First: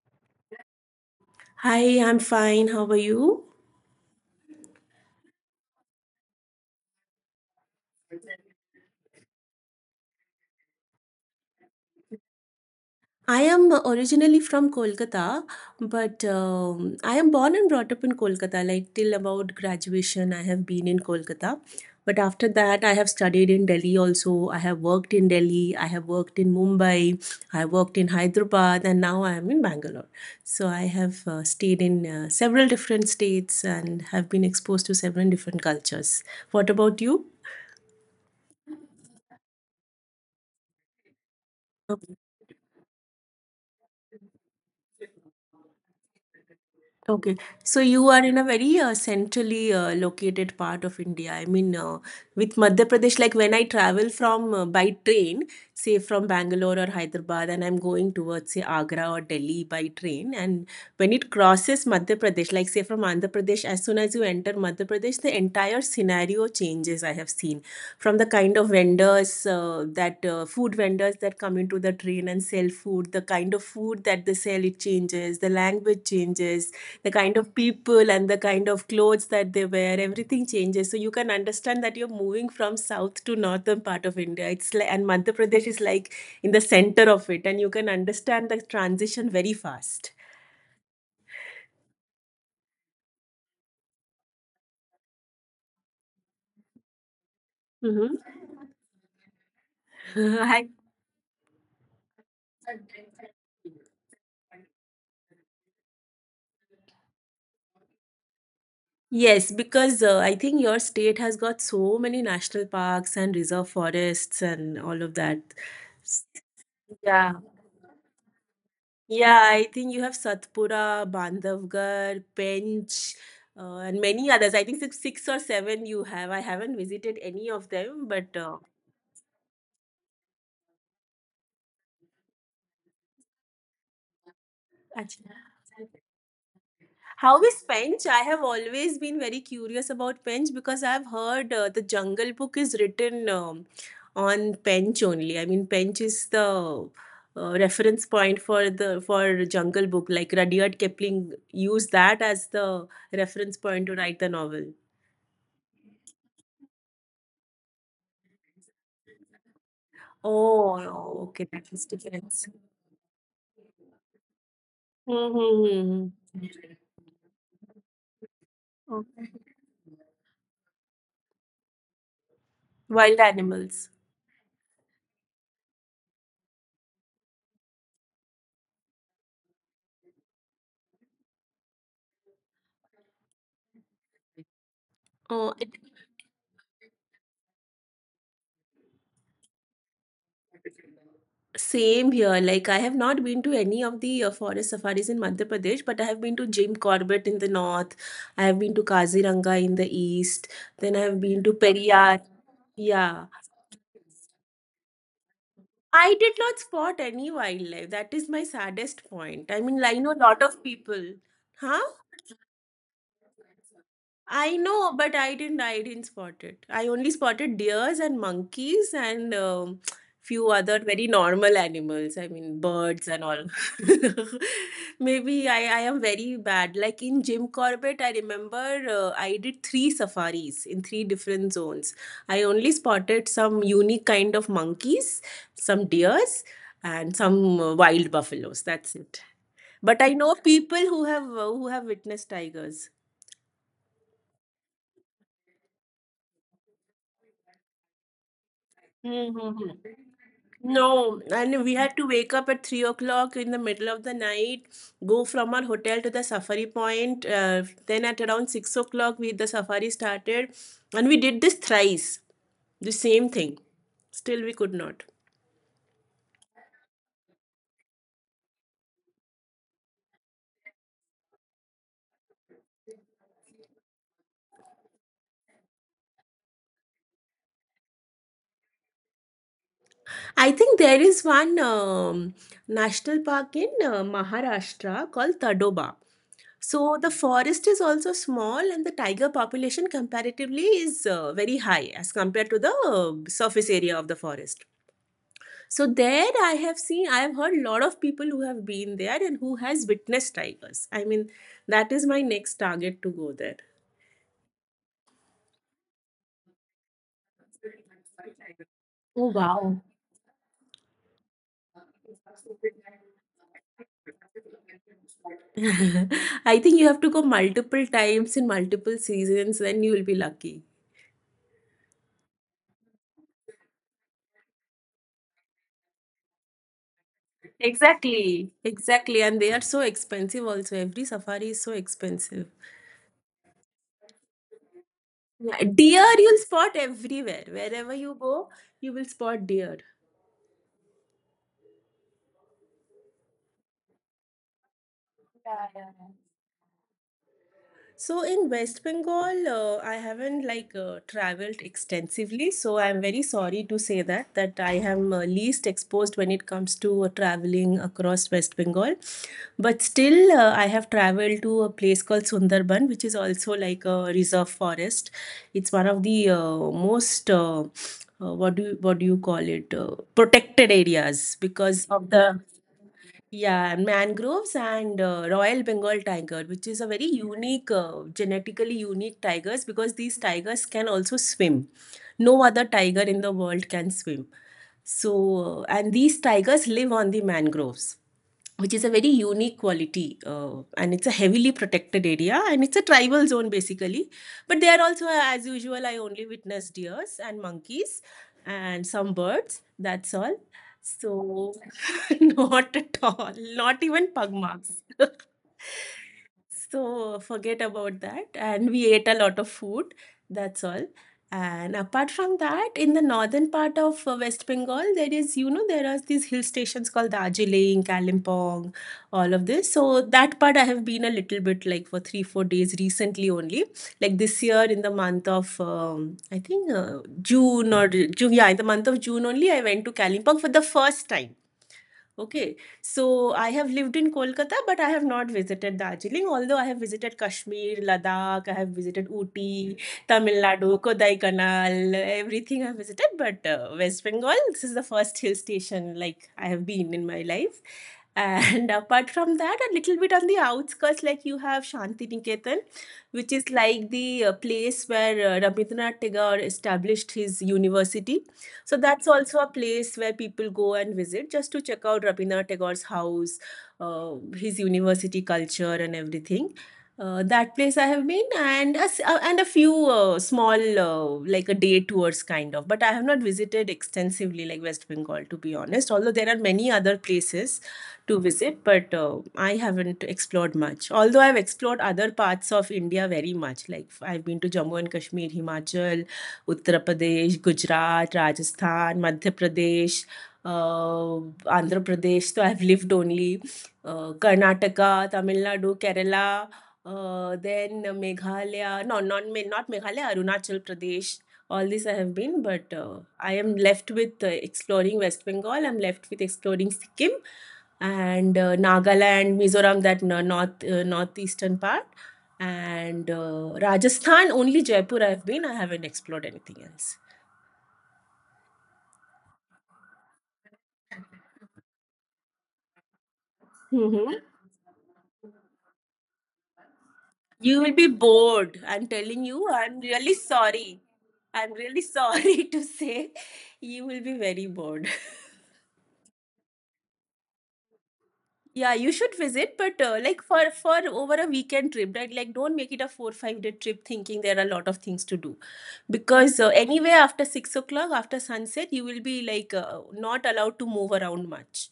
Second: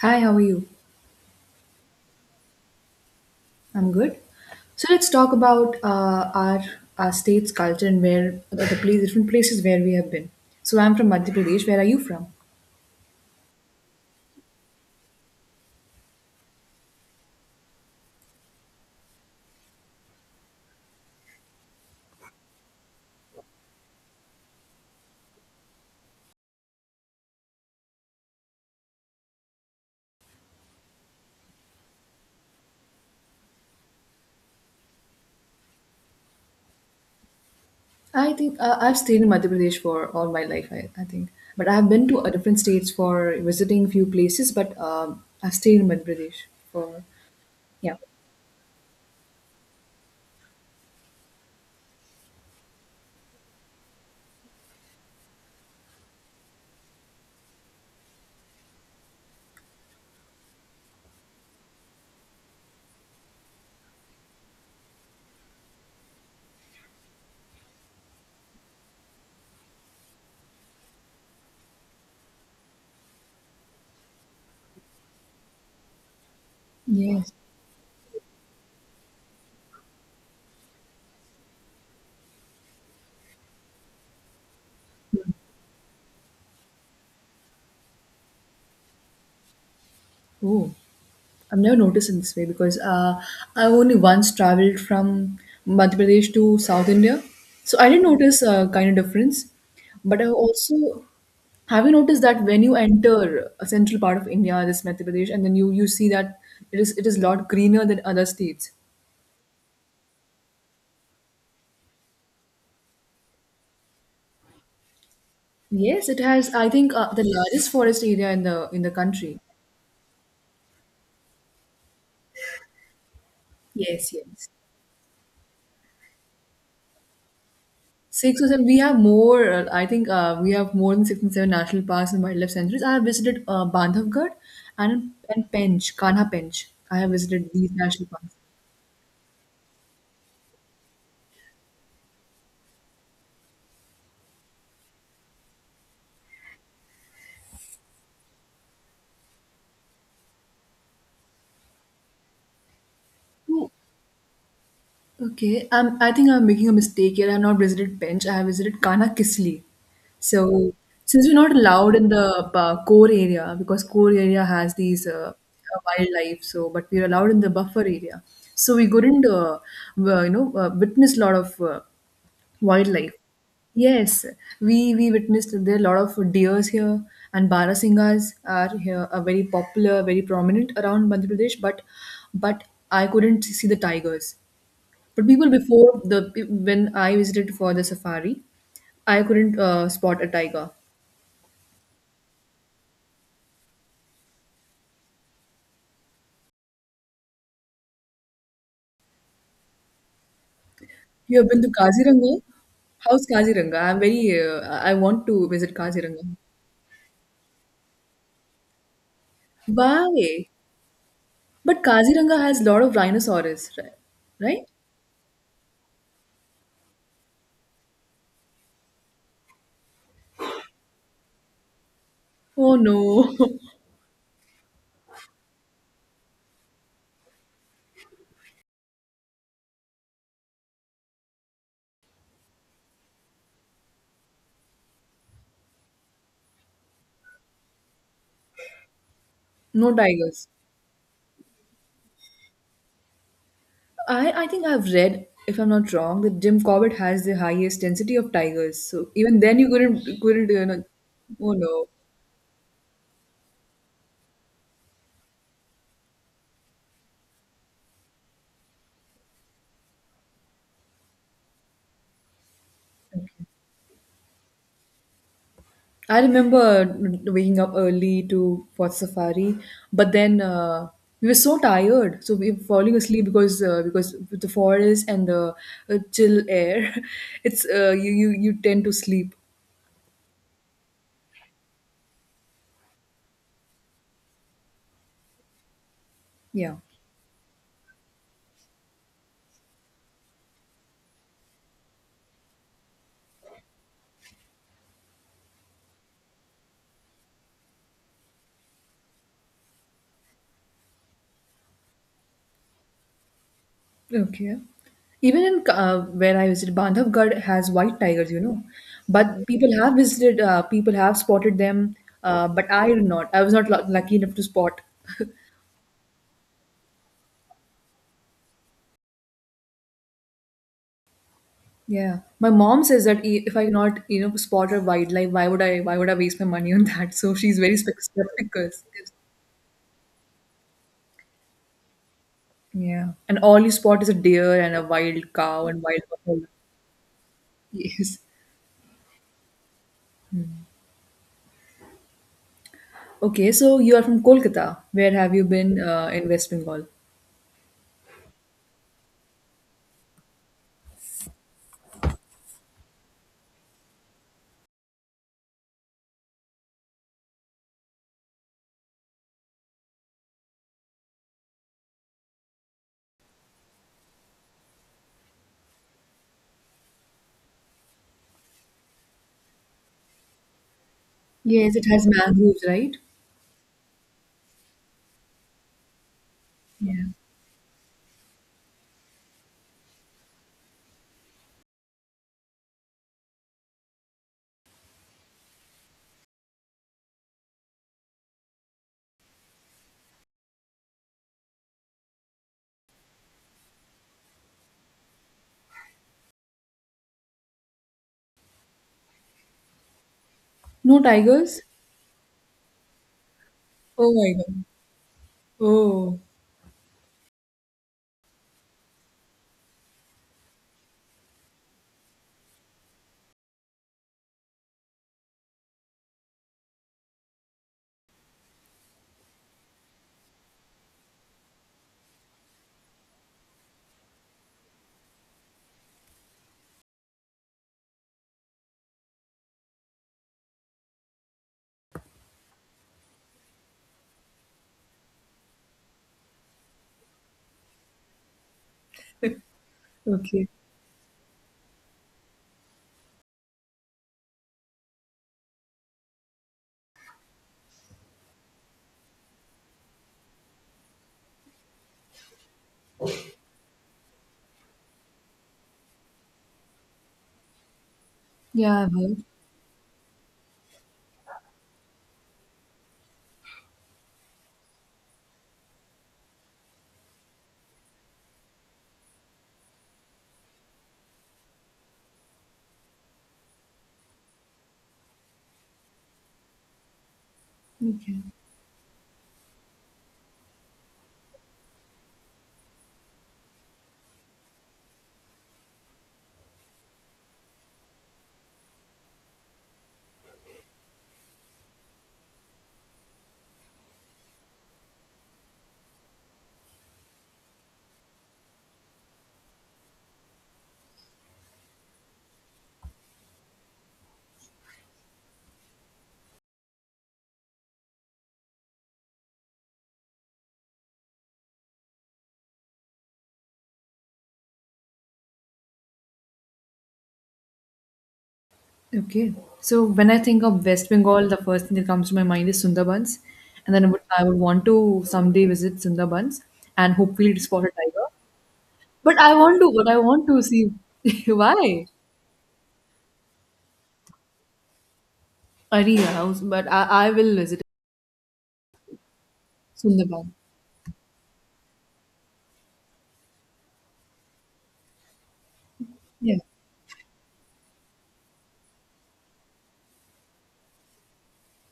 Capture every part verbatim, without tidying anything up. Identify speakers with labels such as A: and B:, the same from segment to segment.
A: Hi, how are you?
B: Hi, I'm fine. How are you?
A: I'm good. So let's talk about uh, our our state's culture and where the, the place, different places where we have been. So I'm from Madhya Pradesh. Where are you from?
B: I am originally from Kolkata, but um, I am born and brought up in Kolkata. Like till about graduation, I have been in Kolkata. But after that, I have studied in Delhi also. I have worked in Delhi, I have worked in Mumbai, I worked in Hyderabad, and now I am in Bangalore. So I have uh, stayed in uh, several different states and have been exposed to several different cultures. What about you?
A: I think uh, I've stayed in Madhya Pradesh for all my life. I, I think, but I've been
B: Okay.
A: to uh, different states for visiting few places. But um, I've stayed in Madhya Pradesh for
B: Okay, so
A: yeah.
B: you are in a very uh, centrally uh, located part of India. I mean, uh, with Madhya Pradesh, like when I travel from uh, by train, say from Bangalore or Hyderabad, and I'm going towards say Agra or Delhi by train, and when it crosses Madhya Pradesh, like say from Andhra Pradesh, as soon as you enter Madhya Pradesh, the entire scenario changes. I have seen from the kind of vendors uh, that uh, food vendors that come into the train and sell food, the kind of food that they sell it changes, the language changes, the
A: Yes.
B: kind of people and the kind of clothes that they wear, everything changes, so you can understand that you're moving from south to northern part of India. It's like, and Madhya Pradesh is like in the center of it, and you can understand the transition very fast.
A: Oh. I've never noticed in this way because uh, I only once traveled from Madhya Pradesh to South India, so I didn't
B: Hmm.
A: notice a kind of difference. But I
B: I,
A: also have you noticed that when you enter a central part of India, this Madhya Pradesh, and then you you see that it is it is a lot greener than other states.
B: yes because uh, I think your state has got so many national parks and reserve forests and all of that.
A: Yes, it
B: S-
A: has. I think uh, the
B: yeah
A: largest forest area in the in the country.
B: Yeah, I think you have Satpura, Bandhavgarh, Pench, uh, and
A: Yes,
B: many
A: yes.
B: others. I think six, six or seven you have. I haven't visited any of them, but
A: Six or
B: uh,
A: seven. We have more. uh, I think uh, we have more than six and seven national parks and wildlife sanctuaries. I have visited uh, Bandhavgarh and
B: actually,
A: and Pench, Kanha Pench. I have
B: how
A: visited
B: is
A: these national
B: Pench? I
A: parks.
B: have always been very curious about Pench because I've heard uh, the Jungle Book is written um, on Pench only. I mean, Pench is the uh, reference point for the for Jungle Book. Like Rudyard Kipling used that as the reference
A: Oh,
B: point to write the novel.
A: okay. Um, I think I'm making a mistake here. I have not visited Pench. I have visited Kanha Kisli. So
B: Oh,
A: since
B: oh,
A: we're
B: okay,
A: not
B: that is
A: allowed in the
B: difference.
A: uh, core area because core area has these uh, uh,
B: Mm-hmm.
A: wildlife, so but we're allowed in the buffer area. So we couldn't,
B: Okay.
A: uh, w- you know, uh, witness a lot of uh, wildlife.
B: Wild animals.
A: Yes, we we witnessed that there are a lot of deers here, and barasingas are here are very popular, very prominent around Madhya Pradesh. But but I couldn't see the tigers. But people
B: Oh, it,
A: before the when I visited for the safari, I couldn't uh, spot a tiger.
B: same here. Like I have not been to any of the uh, forest safaris in Madhya Pradesh, but I have been to Jim Corbett in the north. I have been to Kaziranga in the east. Then I have
A: You
B: been
A: have
B: to
A: been to
B: Periyar.
A: Kaziranga? How's
B: Yeah.
A: Kaziranga? I'm very uh, I want to visit
B: I did
A: Kaziranga.
B: not spot any wildlife. That is my saddest point. I mean, I know a lot
A: Why?
B: of people. Huh?
A: But Kaziranga has a lot of rhinoceros, right?
B: I
A: Right?
B: know, but I didn't. I didn't spot it. I only spotted deers and monkeys and um, few other very normal animals. I mean,
A: Oh
B: birds and
A: no.
B: all. Maybe I, I am very bad. Like in Jim Corbett, I remember uh, I did three safaris in three different zones. I only spotted some unique kind of monkeys, some deers, and some uh, wild buffaloes. That's it.
A: No
B: But I know
A: tigers.
B: people who have uh, who have witnessed tigers.
A: I, I think I've read, if I'm not wrong, that Jim Corbett has the highest density of tigers. So
B: Mm,
A: even then
B: mm,
A: you
B: mm.
A: couldn't couldn't you know,
B: No,
A: oh
B: and we
A: no.
B: had to wake up at three o'clock in the middle of the night, go from our hotel to the safari point. Uh, then at around six o'clock, we the safari started, and we did this thrice, the same thing. Still, we could not.
A: I remember waking up early to watch safari, but then uh, we were so tired, so we were falling asleep because uh, because with the forest and the uh, chill air, it's uh, you you you tend to sleep.
B: I think there is one um, national park in uh, Maharashtra called Tadoba.
A: Yeah.
B: So the forest is also small, and the tiger population comparatively is uh, very high as compared to the uh, surface area of the forest. So there I have seen I have heard a lot of people who have been there and who has witnessed tigers. I mean that is my next target to go there.
A: Okay. Even in uh, where I visited, Bandhavgarh has white tigers, you know.
B: Oh,
A: But people
B: wow.
A: have visited, uh, people have spotted them, uh, but I did not. I was not lu lucky enough to spot.
B: I think you have to go multiple times in multiple seasons, then you will be lucky.
A: Yeah. My mom says that i- if I cannot, you know, spot a wildlife, why would I, why would I waste my money on that? So she's very spec-
B: Exactly.
A: skeptical.
B: Exactly, and they are so expensive also, every safari is so expensive.
A: Yeah. And all you spot is a deer and a wild
B: Yeah,
A: cow and wild
B: deer you'll
A: buffalo.
B: spot everywhere, wherever you
A: Yes.
B: go you will spot deer.
A: Okay, so you are from Kolkata. Where have you been uh, in West Bengal?
B: So in West Bengal, uh, I haven't like uh, traveled extensively, so I'm very sorry to say that that I am uh, least exposed when it comes to uh, traveling across West Bengal. But still, uh, I have traveled to a place called Sundarban, which is also like a reserve forest. It's one of the uh, most uh, uh, what do you, what do you call it uh, protected areas
A: Yes, it
B: because
A: has
B: of the.
A: mangroves, right?
B: Yeah, mangroves and uh, Royal Bengal tiger, which is a very unique, uh, genetically unique tigers because these tigers can also swim. No other tiger in the world can swim. So, uh, and these tigers live on the mangroves, which is a very unique quality. Uh, and it's a heavily protected area, and it's a tribal zone basically. But there also, uh, as usual, I only witnessed deers and monkeys and some birds. That's all.
A: No
B: So,
A: tigers?
B: not at all. Not
A: Oh
B: even
A: my
B: pug
A: God.
B: marks.
A: Oh,
B: So forget about that. And we ate a lot of food. That's all. And apart from that, in the northern part of uh, West Bengal, there is, you know, there are these hill stations called Darjeeling, Kalimpong, all of this. So that part I have been a little bit like for three, four days recently only. Like this year in the month of, um, I think uh, June or June, yeah, in the month of June only, I went to Kalimpong for the first time. Okay, so I have lived in Kolkata, but I have not visited Darjeeling, although I have visited Kashmir, Ladakh, I have visited Ooty, Tamil
A: okay.
B: Nadu, Kodai Kodaikanal, everything I have visited, but uh, West Bengal, this is the first hill station like I have been in my life. And apart from that, a little bit on the outskirts, like you have Shanti Niketan, which is like the uh, place where uh, Rabindranath Tagore established his university, so
A: Yeah, I've
B: that's
A: heard.
B: also a place where people go and visit just to check out Rabindranath Tagore's house, uh, his university culture, and everything. Uh, that place I have been, and a, s- uh, and a few uh, small uh, like a day tours kind of. But I have not visited extensively like West Bengal to be honest. Although there are many other places
A: Okay.
B: to visit, but uh, I haven't explored much. Although I've explored other parts of India very much. Like I've been to Jammu and Kashmir, Himachal, उत्तर प्रदेश, गुजरात, राजस्थान, मध्य प्रदेश, आंध्र प्रदेश, तो I have lived only Karnataka, Tamil Nadu, Kerala, then Meghalaya, no, not Me- not Meghalaya, Arunachal Pradesh, all this I have been, but uh, I am left with uh, exploring West Bengal, I'm left with exploring Sikkim, and uh, Nagaland, Mizoram, that n- north uh, northeastern part, and uh, Rajasthan, only Jaipur I've been. I haven't explored anything else.
A: Okay. So when I think of West Bengal, the first thing that comes to my mind is Sundarbans. And then I would,
B: Mm-hmm.
A: I would want to someday visit Sundarbans and hopefully to
B: You
A: spot a
B: will be
A: tiger.
B: bored. I'm
A: But
B: telling
A: I
B: you,
A: want to,
B: I'm
A: but I
B: really
A: want to see
B: sorry. I'm really
A: why.
B: sorry to say you will be very bored.
A: Ariya, but I, I will visit
B: Yeah, you should visit, but uh, like
A: Sundarban.
B: for for over a weekend trip, right? Like don't make it a four five day trip thinking there are a lot of things to do
A: Yeah.
B: because uh, anyway after six o'clock after sunset you will be like uh, not allowed to move around much,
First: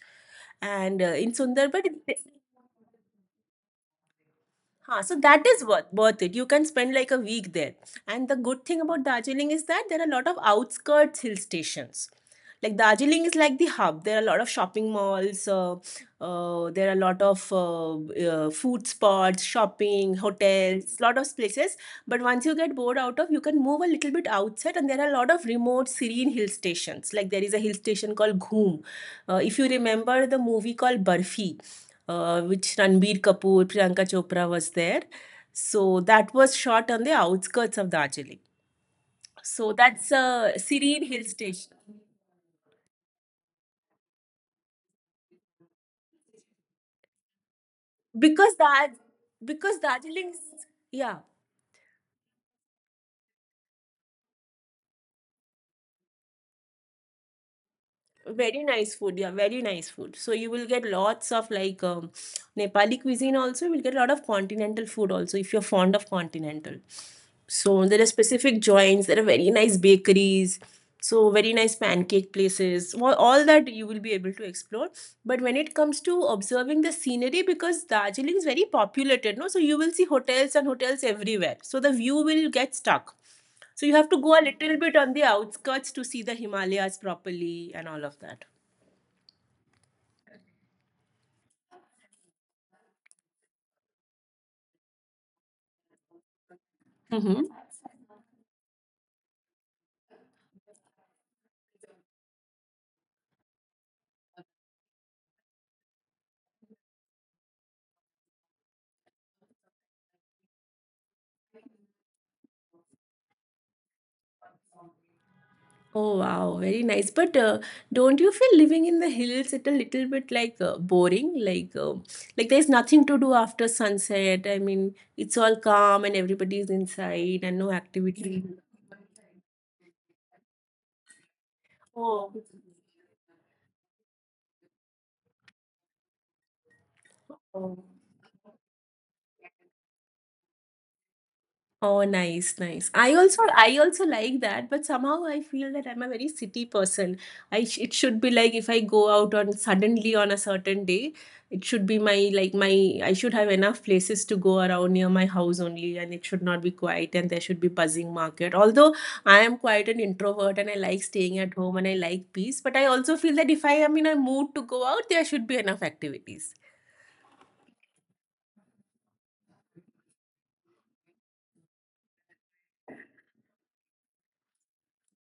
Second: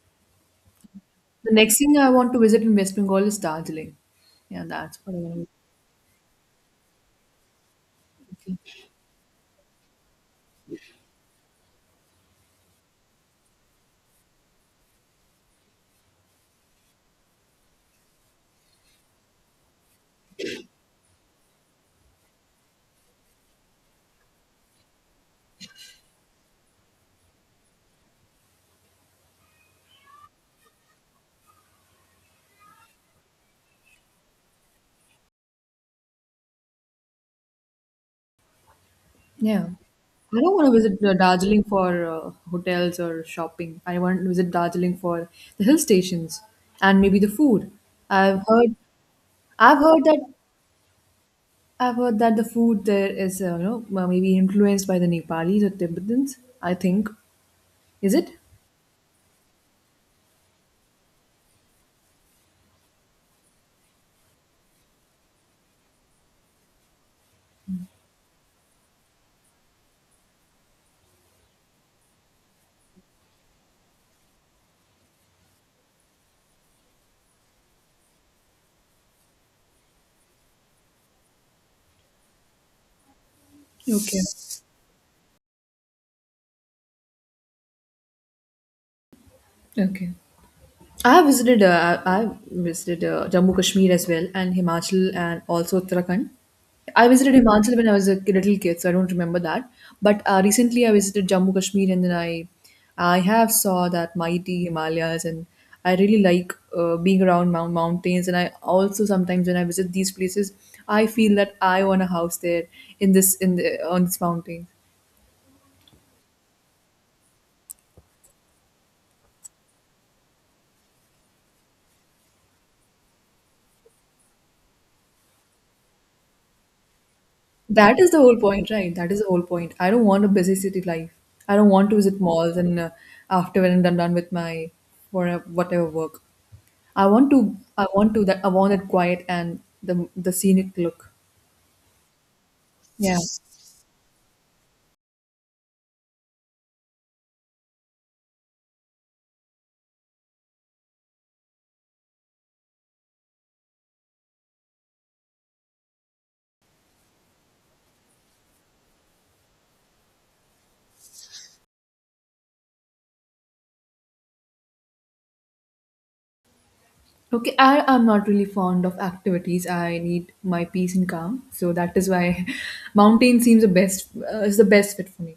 B: and uh, in
A: The next
B: Sundarban.
A: thing I
B: it-
A: want to visit in West Bengal is Darjeeling. Yeah, that's
B: Huh,
A: what
B: so
A: I want
B: that
A: to
B: is worth, worth it. You can spend like a week there. And the
A: visit.
B: good thing
A: Okay.
B: about Darjeeling is that there are a lot of outskirts hill stations. Like Darjeeling is like the hub. There are a lot of shopping malls. Uh, uh, there are a lot of uh, uh, food spots, shopping, hotels, lot of places. But once you get bored out of, you can move a little bit outside, and there are a lot of remote, serene hill stations. Like there is a hill station called Ghoom. Uh, if you remember the movie called Barfi, uh, which Ranbir Kapoor, Priyanka Chopra was there. So that was shot on the outskirts of Darjeeling.
A: Yeah.
B: So that's
A: I don't
B: a
A: want to visit
B: serene
A: uh,
B: hill
A: Darjeeling
B: station
A: for uh, hotels or shopping. I want to visit Darjeeling for the hill stations and maybe the food. I've
B: because
A: heard,
B: that
A: I've
B: because
A: heard that,
B: Darjeeling, is- yeah.
A: I've heard that the food there is, uh, you know, m- maybe influenced by the Nepalis or Tibetans. I think, is it?
B: Very nice food, yeah, very nice food. So you will get lots of like um, Nepali cuisine also. You will get a lot of continental food also if you're fond of continental. So there are specific joints. There are very nice bakeries. So very nice pancake places. All, all that you will be able to explore. But when it comes to observing the scenery, because Darjeeling is very populated, no, so you will see hotels and hotels everywhere. So the view will get stuck. So you have
A: Okay.
B: to go a little bit on the outskirts to see the Himalayas properly and all of that.
A: Okay. I visited uh, I visited uh, Jammu Kashmir as well and Himachal and also Uttarakhand. I visited
B: Mm-hmm.
A: Himachal when I was a ki- little kid, so I don't remember that. But uh, recently I visited Jammu Kashmir and then I I have saw that mighty Himalayas and I really like uh, being around mount- mountains and I also sometimes when I visit these places I feel that I want a house there in this in the on this mountain.
B: Oh wow, very nice. But uh, don't you feel living in the hills it a little bit like uh, boring? Like uh, like there's nothing to do after sunset. I mean, it's all calm and everybody's inside and no
A: That is the whole
B: activity.
A: point, right? That is the whole point. I don't want a busy city life. I don't want to visit
B: Oh.
A: malls and uh, after when I'm done, done with my for whatever work. I want to. I want to that. I want that quiet and the the scenic look.
B: Oh, nice, nice. I
A: Yeah.
B: also I also like that, but somehow I feel that I'm a very city person. I sh It should be like if I go out on suddenly on a certain day, it should be my like my I should have enough places to go around near my house only, and it should not be quiet and there should be buzzing market. Although I am quite an introvert and I like staying at home and I like peace, but I also feel that if I am in a mood to go out, there should be enough activities.
A: Okay. I am not really fond of activities. I need my peace and calm. So that is why mountain seems the best. Uh, is the best fit for me.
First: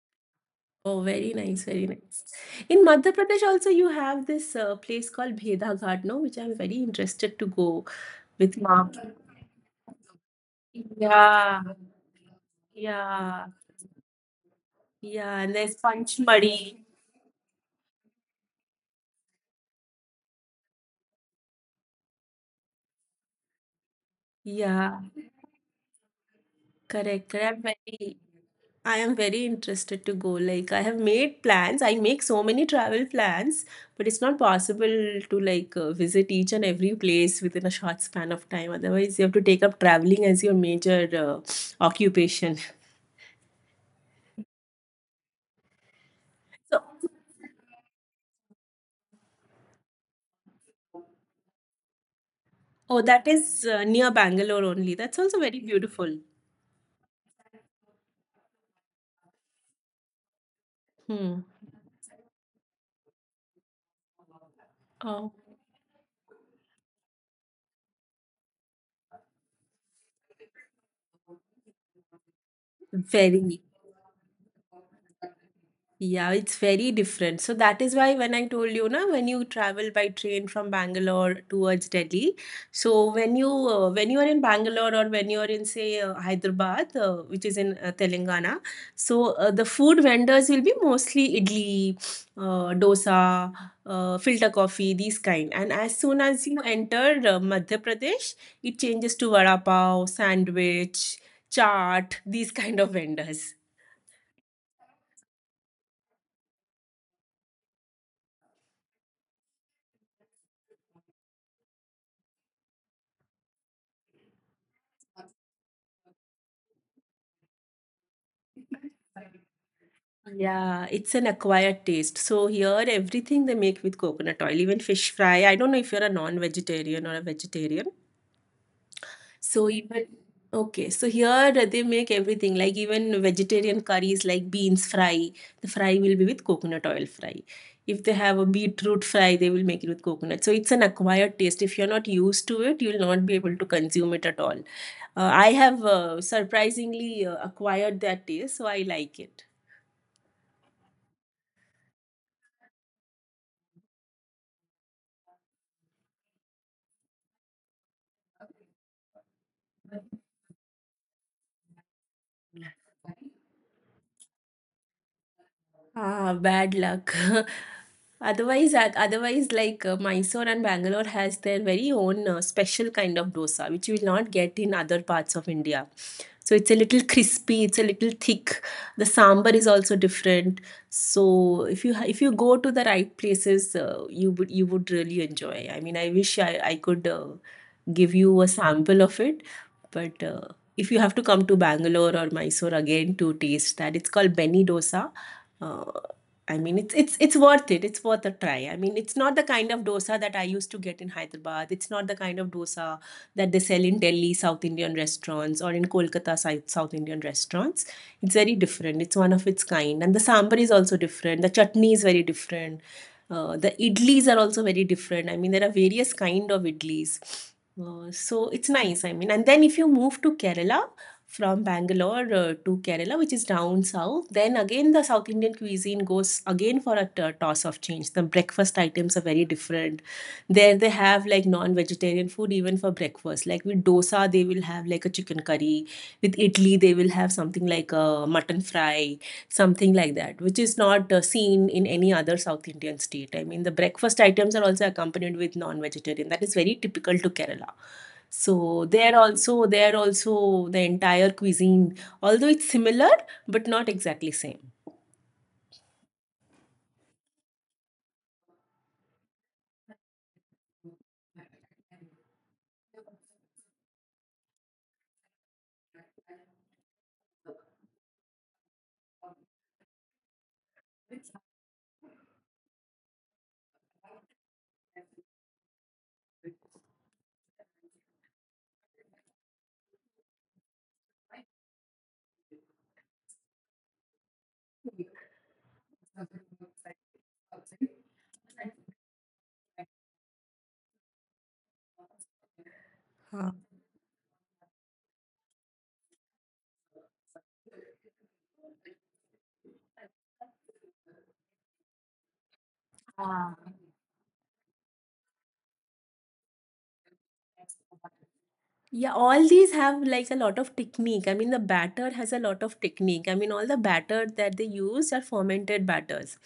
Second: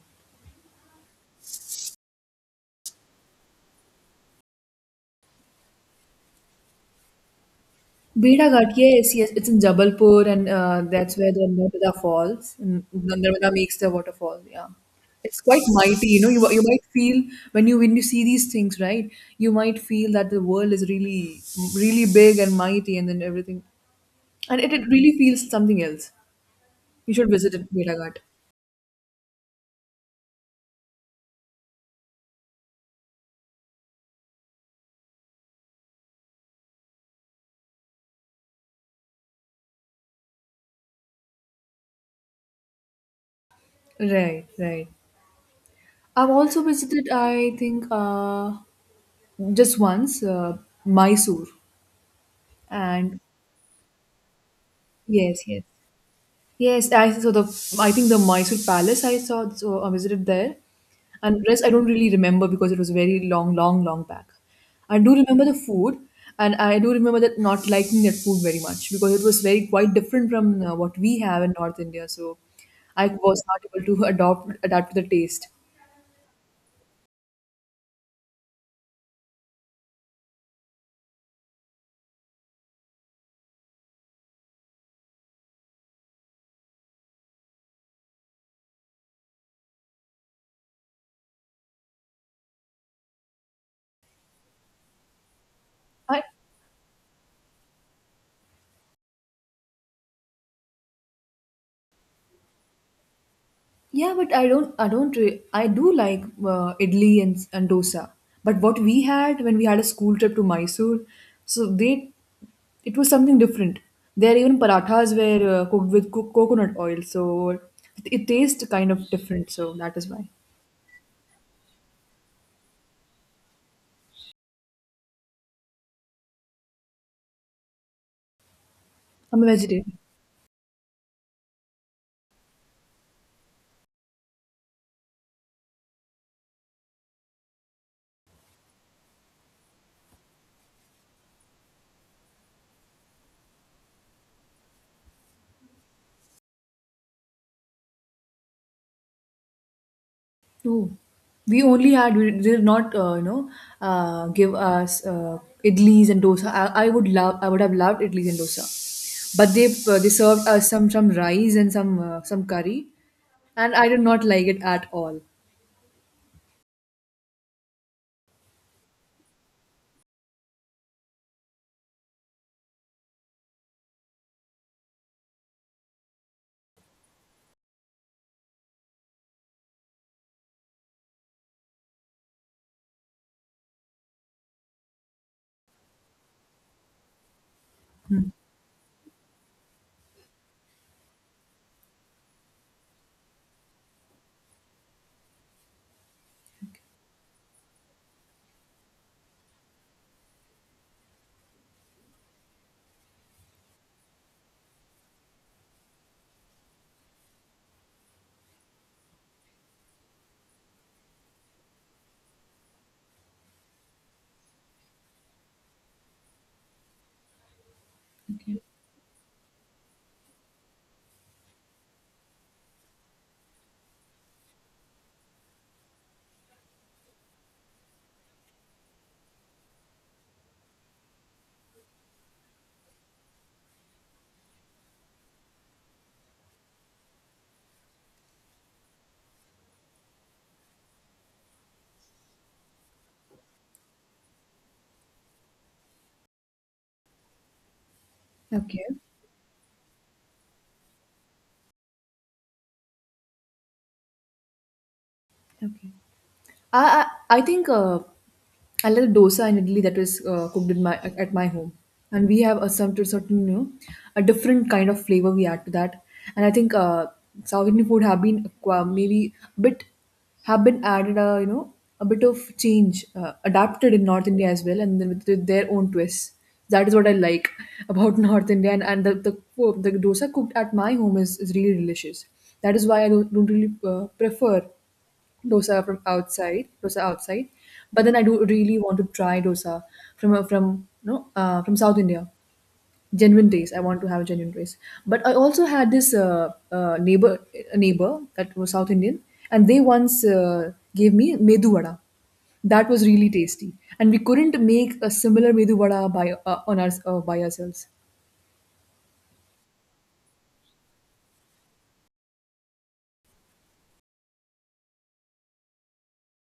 B: Oh, very nice, very nice. In Madhya Pradesh also you have this uh, place called Bheda Ghat, no, which I'm very interested to go
A: Beta
B: with
A: Ghat,
B: mom.
A: yes, yes, it's in Jabalpur, and uh, that's where the
B: Yeah,
A: Narmada falls. And the
B: yeah,
A: Narmada makes the waterfall. Yeah, it's
B: yeah. And
A: quite
B: there's
A: mighty. You know, you you
B: Panchmadi.
A: might feel when you when you see these things, right? You might feel that the world is really really big and mighty, and then everything, and it, it
B: Yeah,
A: really feels something else. You
B: correct,
A: should
B: correct.
A: visit
B: I'm
A: it, Beta
B: very,
A: Ghat.
B: I am very interested to go. Like I have made plans. I make so many travel plans, but it's not possible to like uh, visit each and every place within a short span of time. Otherwise, you have to take up traveling as your major uh, occupation.
A: Right, right. I've also
B: So
A: visited, I think, uh, just once, uh, Mysore,
B: Oh,
A: and
B: that is uh, near Bangalore only. That sounds
A: yes,
B: very
A: yes.
B: beautiful.
A: Yes, I saw the. I think the Mysore Palace I saw. So I visited there,
B: Hmm.
A: and rest I don't really remember because it was very long, long, long back. I do
B: Oh,
A: remember the food, and I do remember that not liking that food very much because it was very quite different from uh, what we have in North India. So I was not
B: very.
A: able to adopt adapt to the taste.
B: Yeah, it's very different. So that is why when I told you, na, when you travel by train from Bangalore towards Delhi, so when you uh, when you are in Bangalore or when you are in say uh, Hyderabad, uh, which is in uh, Telangana, so uh, the food vendors will be mostly idli, uh, dosa, uh, filter coffee, these kind. And as soon
A: I
B: as you enter uh, Madhya Pradesh, it changes to vada pav, sandwich, chaat, these kind of vendors.
A: yeah, but I don't I don't re- I do like uh, idli and and dosa. But what we had when we had a school trip to Mysore, so they it was something different. There even parathas were uh, cooked with co- coconut oil, so it, it tastes kind of different. So that is why
B: Yeah, it's an acquired taste. So here, everything they make with coconut oil, even fish fry. I don't know if you're a non-vegetarian or a vegetarian.
A: I'm a
B: So
A: vegetarian.
B: even okay, so here they make everything like even vegetarian curries like beans fry. The fry will be with coconut oil fry. If they have a beetroot fry, they will make it with coconut. So it's an acquired taste. If you're not used to it, you'll not be able to consume it at all. Uh, I have uh, surprisingly uh, acquired that taste, so I like
A: Oh, we only had we did not uh, you know uh, give us uh, idlis and dosa. I, I would love I would have loved idlis and dosa, but they uh, they served us some some rice and some uh, some
B: it.
A: curry, and I did not like it at all.
B: Ah, bad luck. Otherwise, oth- otherwise, like uh, Mysore and Bangalore has their very own uh, special kind of dosa, which you will not get in other parts of India. So it's a little crispy, it's a little thick. The sambar is also different. So if you ha- if you go to the right places, uh, you would you would really enjoy. I mean, I wish I I could uh, give you a sample of it but uh, if you have to come to Bangalore or Mysore again to taste that, it's called Benny dosa. Uh, I mean, it's it's it's worth it. It's worth a try. I mean, it's not the kind of dosa that I used to get in Hyderabad. It's not the kind of dosa that they sell in Delhi South Indian restaurants or in Kolkata South South Indian restaurants. It's very different. It's one of its kind, and the sambar is also different. The chutney is very different. Uh, the idlis are also very different. I mean, there are various kind of idlis. Uh, so
A: Okay.
B: it's nice, I mean. And then if you move to Kerala from Bangalore uh, to Kerala, which is down south, then again the South Indian cuisine goes again for a t- toss of change. The breakfast items are very different. There they have like non-vegetarian food even for breakfast. Like with dosa, they will have like a chicken curry. With idli, they will have something like a mutton fry something like that, which is not uh, seen in any other South Indian state. I mean, the breakfast items are also accompanied with non-vegetarian. That is very typical to Kerala.
A: Okay.
B: So there also, there also the entire cuisine, although it's similar, but not exactly same.
A: Okay. I I, I think uh, I love dosa and idli that was uh, cooked in my at my home, and we have a certain certain you know a different kind of flavor we add to that, and I think uh, South Indian food have been acqua- maybe a bit have been added a you know a bit of change uh, adapted in North India as well, and then with, with their own twists. That is what I like about North India, and, and the, the oh, the dosa cooked at my home is, is really delicious. That is why I don't, don't really uh, prefer dosa from outside, dosa outside. But then I do really want to try dosa from uh, from you know, uh, from South India. Genuine taste. I want to have a genuine taste. But I also had this uh, uh, neighbor a neighbor that was South Indian, and they once uh, gave me medu vada. That was really tasty, and we couldn't make a similar medu vada by uh, on our uh, by ourselves.
B: Yeah, all these have like a lot of technique. I mean, the batter has a lot of technique. I mean, all the batter that they use are fermented batters.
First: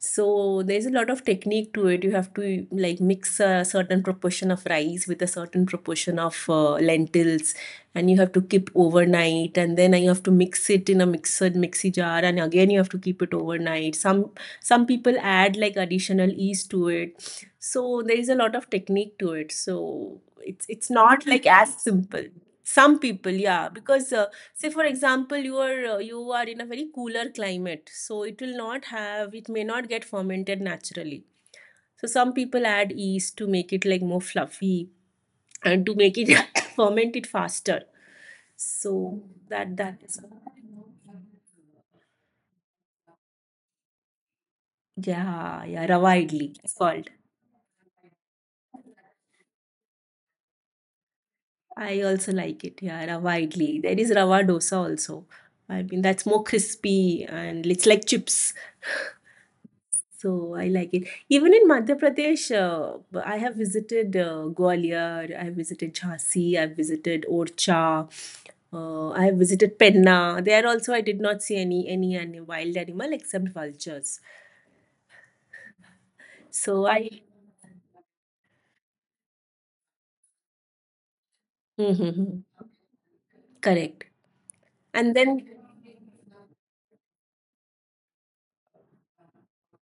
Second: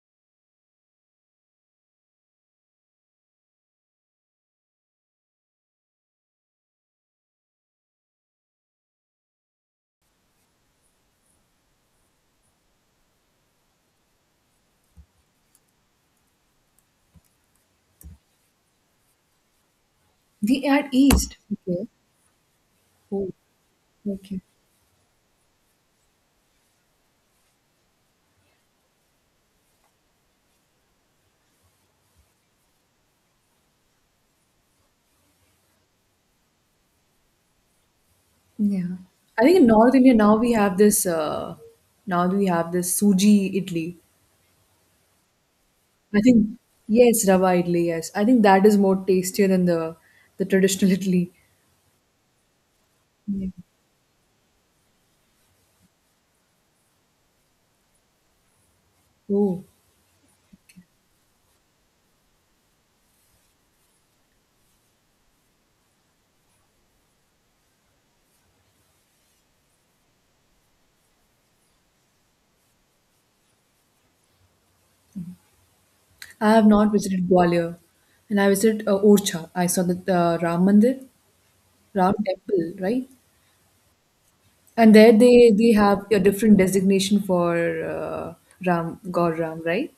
B: So there's a lot of technique to it. You have to like mix a certain proportion of rice with a certain proportion of uh, lentils, and you have to keep overnight. And then you have to mix it in a mixer mixy jar, and again you have to keep it overnight. Some some people add like additional yeast to it so there is a lot of technique to it. So
A: We
B: it's
A: had
B: it's not
A: yeast.
B: like as
A: Okay.
B: simple. Some
A: Oh,
B: people, yeah, because uh,
A: okay.
B: say for example, you are uh, you are in a very cooler climate, so it will not have it may not get fermented naturally. So some people add yeast to make it like more fluffy and to make it ferment it faster.
A: Yeah.
B: So
A: I think in
B: that
A: North
B: that
A: India
B: is
A: now we have this uh now we have this suji idli.
B: yeah yeah rava
A: I
B: idli
A: think
B: it's called.
A: yes, rava idli, yes. I think that is more tastier than the the traditional idli.
B: I also like it. Yeah, rava
A: Yeah.
B: idli. There is rava dosa also. I mean, that's more crispy and it's like chips.
A: Oh.
B: So I like it. Even in Madhya Pradesh, uh, I have visited uh, Gwalior, I have visited Jhansi, I have visited Orcha, uh, I have visited Penna. There also, I did not see any any any wild animal except vultures.
A: I have
B: So
A: not
B: I
A: visited Gwalior and I visited uh, Orcha. I saw the uh, Ram Mandir, Ram
B: mhm,
A: temple, right?
B: correct.
A: And there
B: And then
A: they they have a different designation for uh, Ram God Ram, right?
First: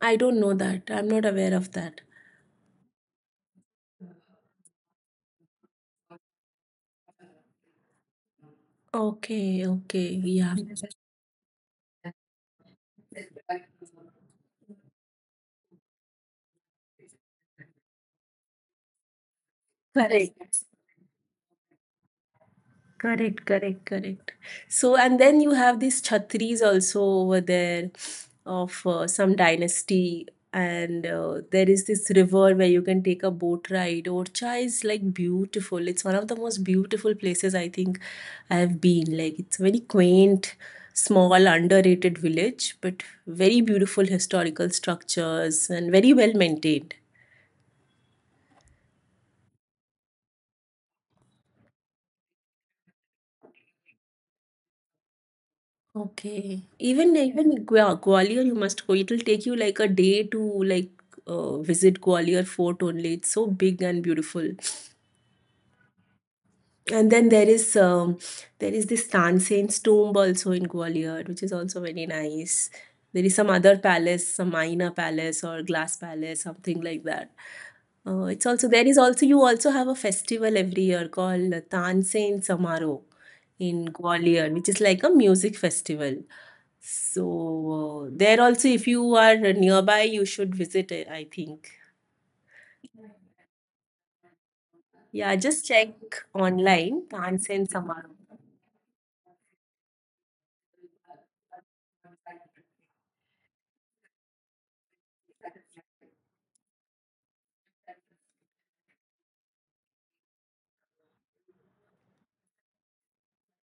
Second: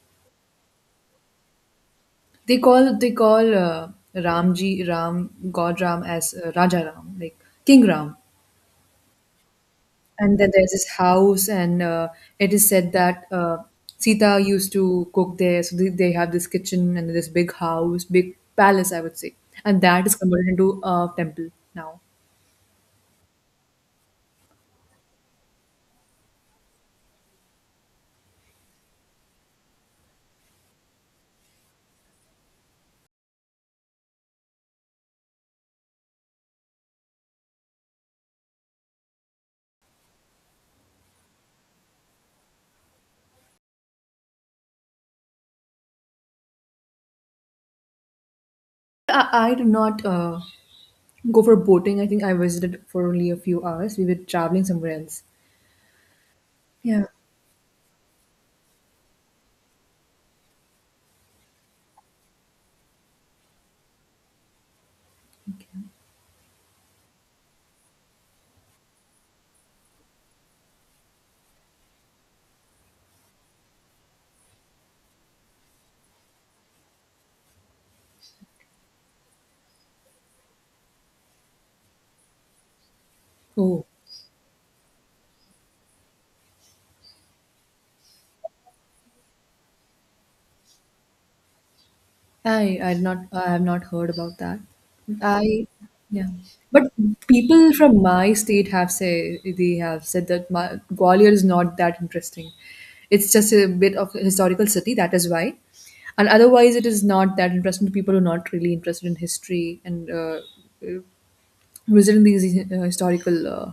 B: I don't know that. I'm not aware of that.
A: They call they call uh, Ramji Ram God Ram as uh, Raja Ram, like King Ram.
B: Okay, okay,
A: And then
B: yeah,
A: there's this house, and uh, it is said that uh, Sita used to cook there. So they, they have this kitchen and this big house, big palace, I would say, and that is converted
B: correct.
A: into a temple now.
B: Correct, correct, correct. So, and then you have these Chhatris also over there of uh, some dynasty, and uh, there is this river where you can take a boat ride. Orcha is like beautiful. It's one of the most beautiful places I think I have been. Like, it's a very quaint, small, underrated village, but very beautiful historical structures and very well maintained.
A: I, I did not uh, go for boating. I think I visited for only a few hours. We were traveling somewhere else.
B: Okay.
A: Yeah.
B: Even even Gwa- Gwalior, you must go. It'll take you like a day to like uh, visit Gwalior Fort only. It's so big and beautiful.
A: Okay.
B: And then there is um, there is this Tansen's tomb also in Gwalior, which is also very nice. There is some other palace, some Maina Palace or Glass Palace, something like that. Uh, it's also there is also you also have a festival every year called Tansen Samaro
A: Oh.
B: in Gwalior, which is like a music festival. So uh, there also, if you are nearby, you should visit it, I think.
A: I I'd not I have not heard about that.
B: Yeah, just
A: I
B: check
A: yeah, but
B: online and send
A: people from
B: someone.
A: my state have say they have said that my, Gwalior is not that interesting. It's just a bit of a historical city. That is why, and otherwise it is not that interesting to people who are not really interested in history and uh, uh, visiting these uh, historical uh,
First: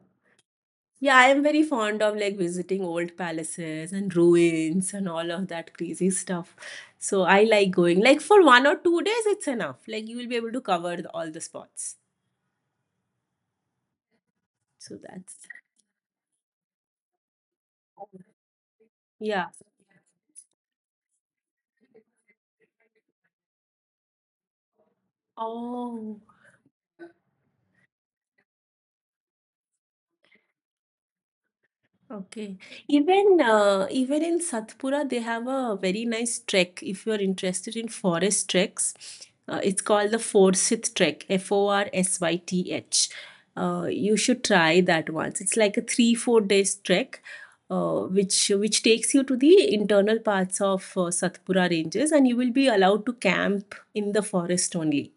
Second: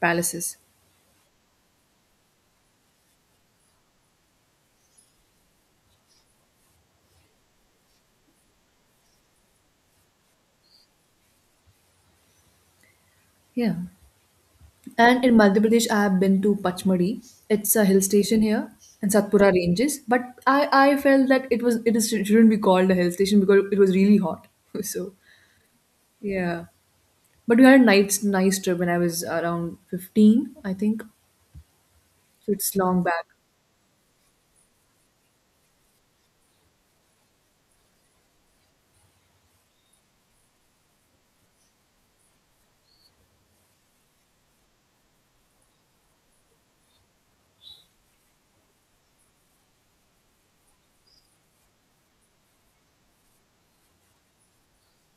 A: palaces.
B: Yeah, I am very fond of like visiting old palaces and ruins and all of that crazy stuff. So I like going. Like for one or two days, it's enough. Like you will be able to cover the- all the spots.
A: Yeah.
B: So
A: And in
B: that's
A: Madhya Pradesh, I have been to Pachmadi. It's a hill station here in
B: yeah.
A: Satpura Ranges. But I, I felt that it was it is, shouldn't be called a hill station because it was really hot. So
B: Oh.
A: yeah, but we had a nice nice trip when I was around fifteen, I think. So
B: Okay.
A: it's long back.
B: Even uh, even in Satpura, they have a very nice trek. If you are interested in forest treks, uh, it's called the Forsyth Trek, F O R S Y T H. Uh, you should try that once. It's like a three, four days trek, uh, which which takes you to the internal parts of uh, Satpura ranges, and you will be allowed to camp in the forest only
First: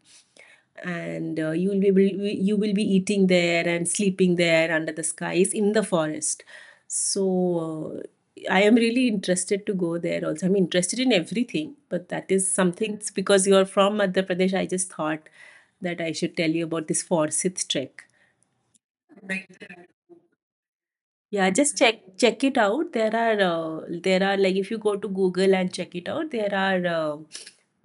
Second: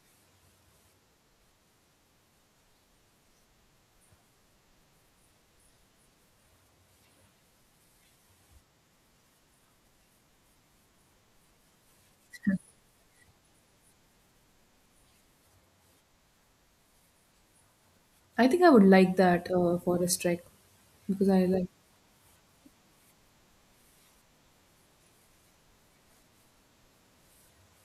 B: and uh, you will be able, you will be eating there and sleeping there under the skies in the forest so, uh, I am really interested to go there also. I'm interested in everything, but that is something it's because you're from Madhya Pradesh. I just thought that I should tell you about this Forsyth trek.
A: I think I would like that uh, forest trek because I
B: Yeah,
A: like.
B: just check check it out. There are uh, there are like if you go to Google and check it out, there are uh,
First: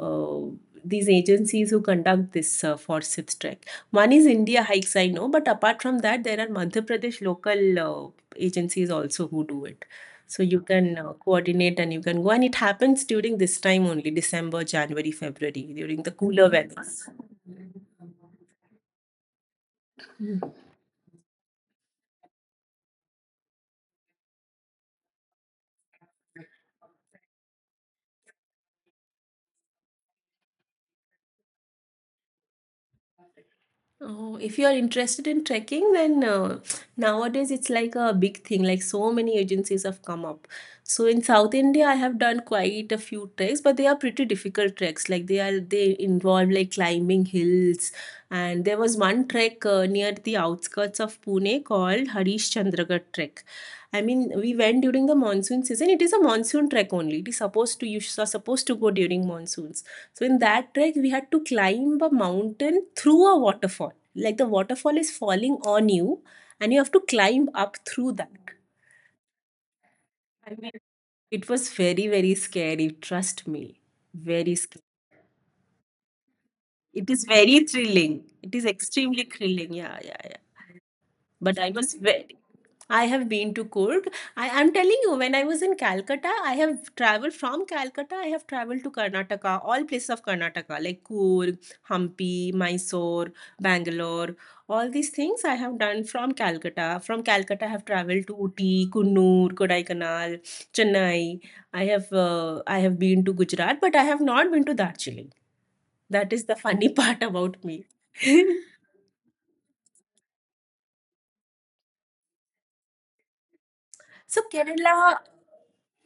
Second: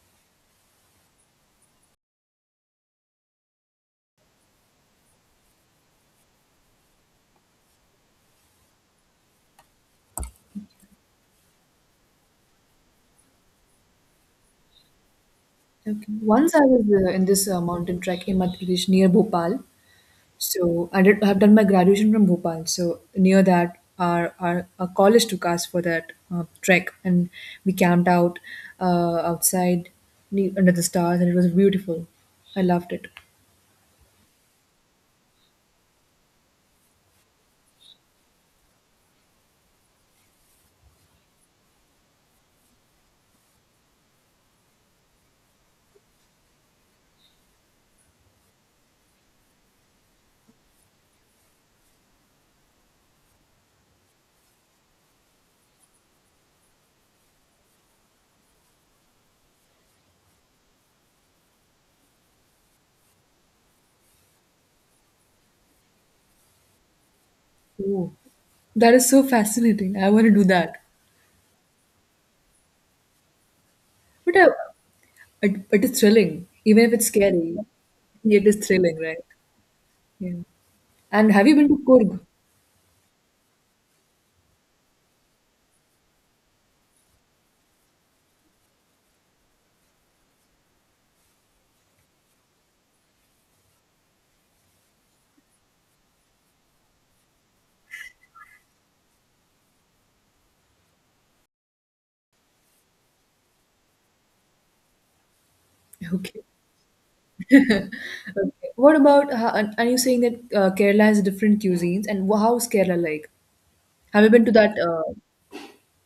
B: uh, these agencies who conduct this uh, Forsyth Trek. One is India Hikes, I know, but apart from that, there are Madhya Pradesh local uh, agencies also who do it. So you can uh, coordinate and you can go, and it happens during this time only, December, January, February, during the
A: Okay.
B: cooler
A: Once I was
B: weather.
A: uh, in this uh, mountain trek in Madhya Pradesh near Bhopal. So I did. I have done my graduation from Bhopal. So near that, our our, our college took us for that uh, trek, and we camped out uh, outside ne- under the stars, and it was beautiful. I loved it.
B: Oh, if you are interested in trekking, then uh, nowadays it's like a big thing. Like so many agencies have come up. So in South India, I have done quite a few treks, but they are pretty difficult treks. Like they are they involve like climbing hills, and there was one trek uh, near the outskirts of Pune called Harish Chandragarh trek. I mean, we went during the monsoon season. It is a monsoon trek only. It is supposed to You are supposed to go during monsoons. So in that trek, we had to climb a mountain through a waterfall like the waterfall is falling on you and you have to climb up through
A: Oh,
B: that.
A: that is so fascinating. I want to do
B: I mean,
A: that.
B: it was very very scary, trust me,
A: But I,
B: very scary.
A: it, it is thrilling, even if it's
B: It is
A: scary.
B: very thrilling,
A: It
B: it
A: is
B: is
A: thrilling, right?
B: extremely thrilling, yeah yeah yeah.
A: Yeah. And have you
B: but
A: been
B: I
A: to
B: was
A: Kurg?
B: very. I have been to Kurg. I am telling you, when I was in Calcutta, I have traveled from Calcutta. I have traveled to Karnataka, all places of Karnataka, like Kurg, Hampi, Mysore, Bangalore. All these things I have done from Calcutta. From Calcutta, I have traveled to Uti, Kunnur, Kodaikanal, Chennai. I have uh, I have been to Gujarat, but I have not been to Darjeeling. That
A: Okay.
B: is the funny part about me.
A: Okay. What about, uh, and and you saying that uh, Kerala has different cuisines, and wh- how's Kerala like? Have you
B: So
A: been to that uh,
B: Kerala,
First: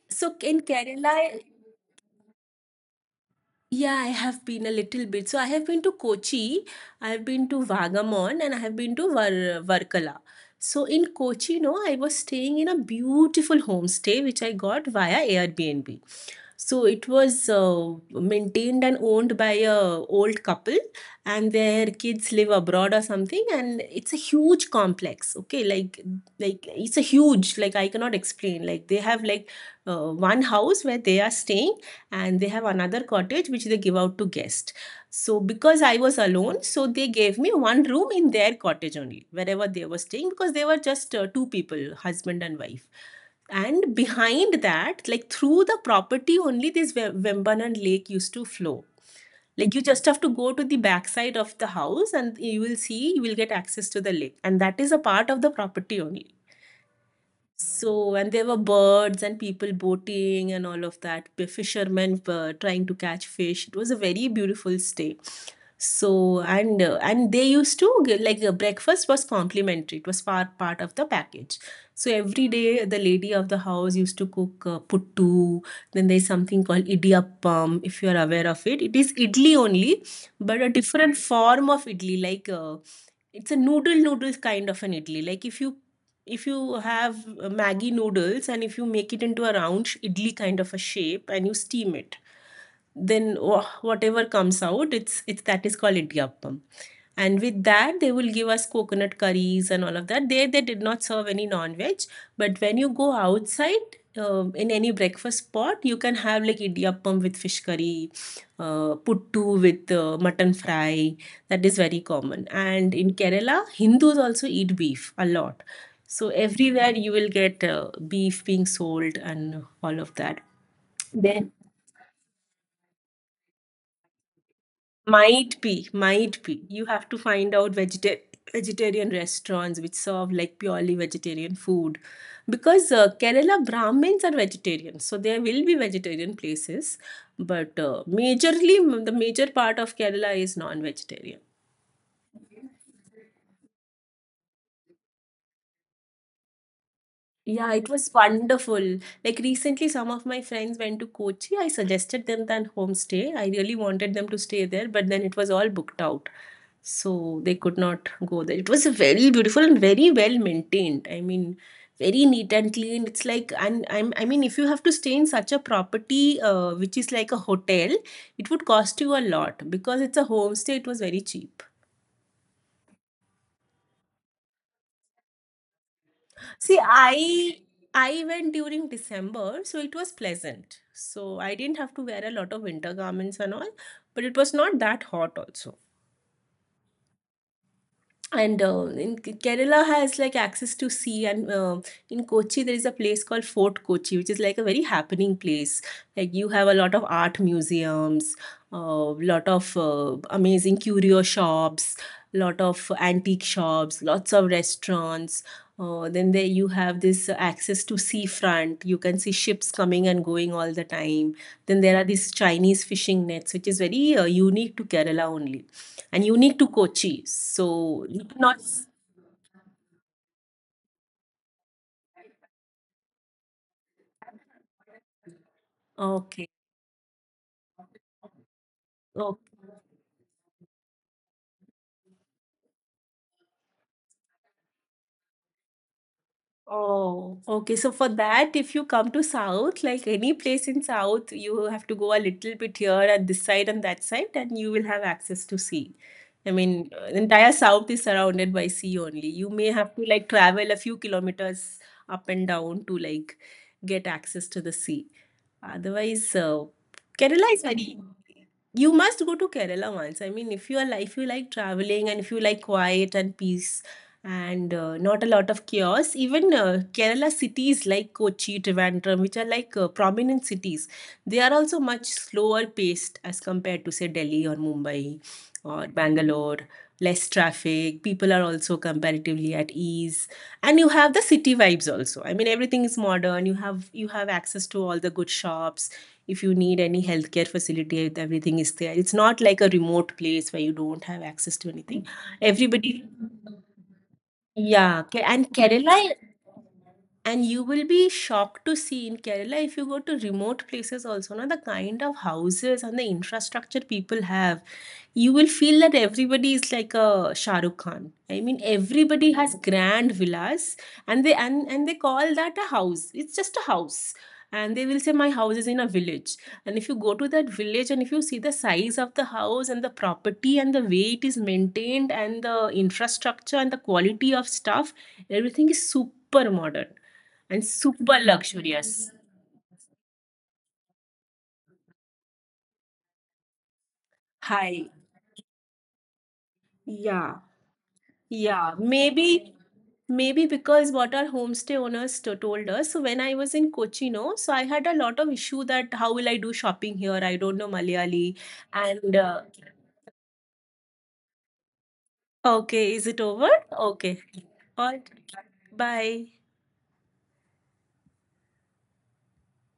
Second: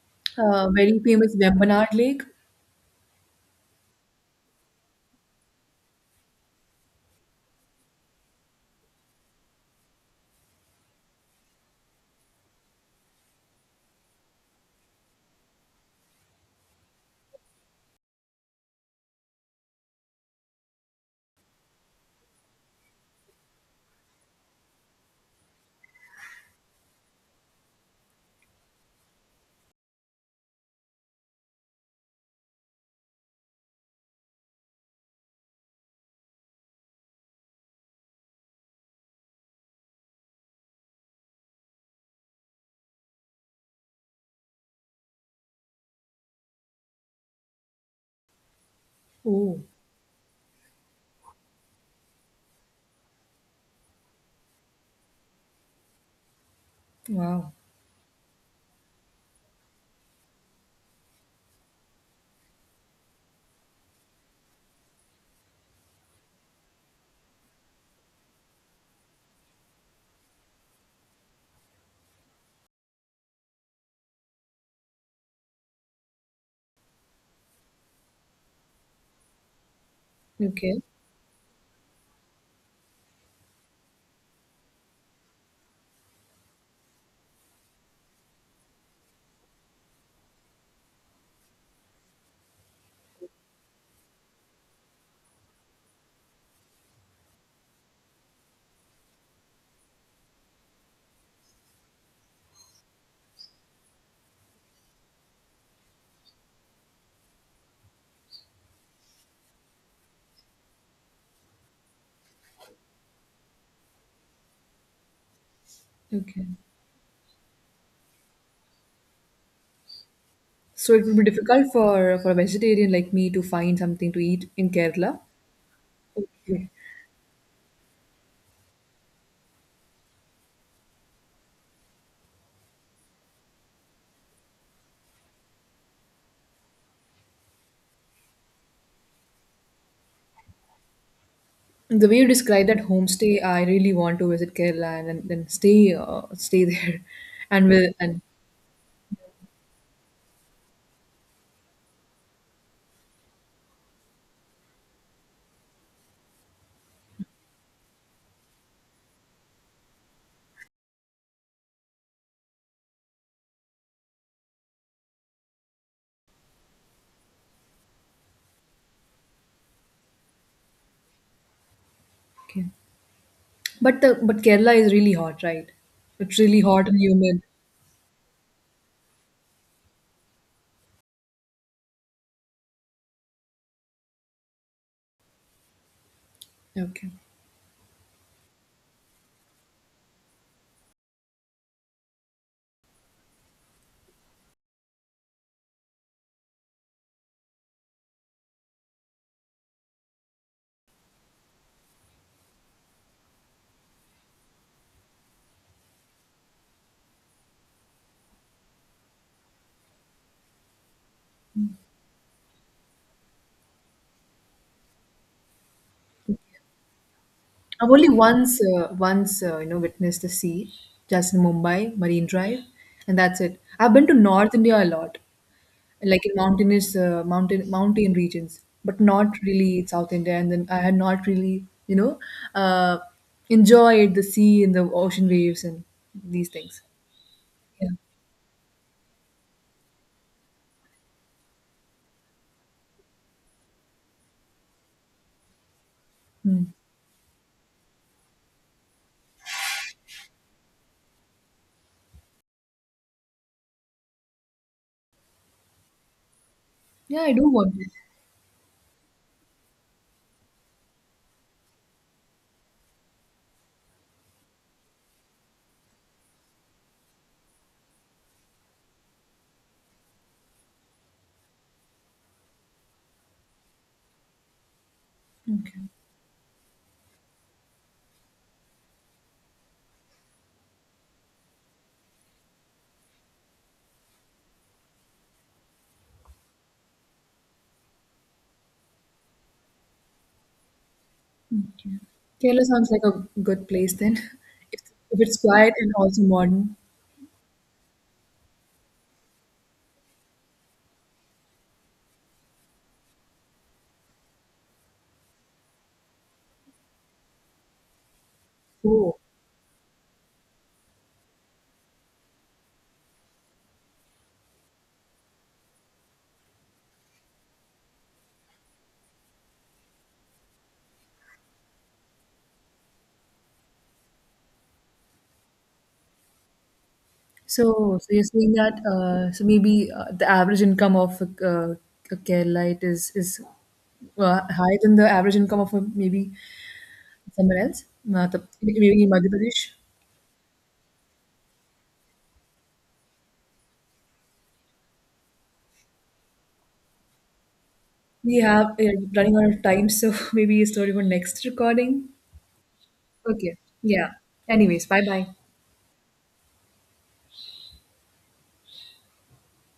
B: so in
A: uh, very famous
B: Kerala,
A: Vembanad Lake?
B: yeah, I have been a little bit. So I have been to Kochi, I have been to Vagamon, and I have been to Var Varkala. So in Kochi, no, I was staying in a beautiful homestay which I got via Airbnb. So it was uh, maintained and owned by a old couple, and their kids live abroad or something. And it's a huge complex. Okay, like like it's a huge, like I cannot explain. Like they have like uh, one house where they are staying and they have another cottage which they give out to guests. So because I was alone, so they gave me one room in their cottage only, wherever they were staying, because they were just uh, two people, husband and wife. And behind that, like through the property only, this Ve- Vembanan lake used to flow.
A: Oh,
B: Like you just have to go to the backside of the house and you will see, you will get access to the lake. And that is a part of the property only.
A: wow.
B: So, and there were birds and people boating and all of that. The fishermen were trying to catch fish. It was a very beautiful stay. So, and uh, and they used to get, like uh, breakfast was complimentary. It was part part of the package. So every day, the lady of the house used to cook uh, puttu. Then there's something called idiyappam. If you are aware of it, it is idli only, but a
A: Okay,
B: different form of idli, like. Uh, it's a noodle noodles kind of an idli, like if you if you have uh, maggi noodles and if you make it into a round sh- idli kind of a shape and you steam it, then wha- whatever comes out, it's it's that is called idyappam, and with that they will give us coconut curries and all of that. There they did not serve any non-veg, but when you go outside, um in any breakfast spot you can have like idiyappam with fish curry, uh, puttu with uh, mutton fry. That is very common. And in Kerala, Hindus also eat beef a lot. So
A: okay.
B: everywhere you will get uh, beef being sold and all of that.
A: So it would be
B: Then.
A: difficult for for a vegetarian like me to find something to eat in Kerala.
B: Might be, might be.
A: Okay.
B: You have to find out vegeta- vegetarian restaurants which serve like purely vegetarian food. Because uh, Kerala Brahmins are vegetarian, so there will be vegetarian places, but uh, majorly, the major part of Kerala is non vegetarian.
A: The way you describe that homestay, I really want to visit Kerala and then, then stay uh, stay there, and
B: Yeah, it
A: will
B: was
A: and
B: wonderful. Like recently, some of my friends went to Kochi. I suggested them that homestay. I really wanted them to stay there, but then it was all booked out. So they could not go there. It was very beautiful and very well maintained. I mean, very neat and clean. It's like, and I'm, I mean, if you have to stay in such a property, uh, which is like a hotel, it would cost you a lot. Because it's a homestay, it was very cheap.
A: okay. But the but Kerala is really hot, right? It's really
B: See,
A: hot and humid.
B: I I went during December, so it was pleasant. So I didn't have to wear a lot of winter garments and all, but it was not that hot also.
A: Okay.
B: And uh, in K- Kerala has like access to sea. And uh, in Kochi there is a place called Fort Kochi, which is like a very happening place. Like you have a lot of art museums, a uh, lot of uh, amazing curio shops, lot of antique shops, lots of restaurants, uh, then there you have this access to seafront, you can see ships coming and going all the time. Then there are these Chinese fishing nets, which is very uh, unique to Kerala only and unique to Kochi.
A: I've
B: So
A: only
B: you
A: once,
B: cannot.
A: uh, once uh, you know, witnessed the sea, just in Mumbai, Marine Drive, and that's it. I've been to North India a lot, like in
B: Okay.
A: mountainous, uh, mountain, mountain regions, but not
B: Okay.
A: really South India. And then I had not really, you know, uh, enjoyed the sea and the ocean waves and these things.
B: Oh, okay.
A: Yeah,
B: So for that, if you come to South, like any place in South, you have to go a little bit here and this side and that side, and you will have access to sea. I
A: hmm.
B: mean, uh, the entire South is surrounded by sea only. You may have to like travel a few kilometers up and down to like get access to the sea. Otherwise, uh,
A: Yeah, I do
B: Kerala is
A: want it.
B: very. You must go to Kerala once. I mean, if you are like, if you like traveling and if you like quiet and peace and uh, not a lot of chaos, even uh, Kerala cities like Kochi, Trivandrum, which are like uh, prominent cities, they are also much slower paced as compared to say Delhi or Mumbai
A: Okay.
B: or Bangalore. Less traffic. People are also comparatively at ease, and you have the city vibes also. I mean, everything is modern, you have you have access to all the good shops. If you need any healthcare facility, everything is there. It's not like a remote place where you don't have access to
A: Okay.
B: anything.
A: Kerala sounds
B: Everybody,
A: like a good place then, if,
B: yeah.
A: if
B: Ke-
A: it's
B: and
A: quiet and
B: Kerala,
A: also modern.
B: and you will be shocked to see in Kerala, if you go to remote places also now, the kind of houses and the infrastructure people have, you will feel that everybody is like a Shah Rukh Khan. I mean,
A: Oh.
B: everybody has grand villas, and they and, and they call that a house. It's just a house, and they will say my house is in a village. And if you go to that village, and if you see the size of the house and the property and the way it is maintained and the infrastructure and the quality of stuff, everything is super modern and
A: So, so
B: super
A: you're saying that
B: luxurious.
A: uh, so maybe uh, the average income of a, uh, a Keralite is is uh, higher
B: High.
A: than the average income of a, maybe
B: Yeah.
A: somewhere else, Uh, the-
B: Yeah,
A: maybe in Madhya
B: maybe,
A: Pradesh.
B: maybe, because what our homestay owners to- told us. So when I was in Kochi, no, so I had a lot of issue that how will I do shopping here? I don't know Malayali.
A: We have uh,
B: And
A: running
B: uh,
A: out of time, so maybe a story for next recording.
B: okay, is it over?
A: Okay. Yeah.
B: Okay,
A: Anyways,
B: all
A: bye
B: right,
A: bye.
B: bye.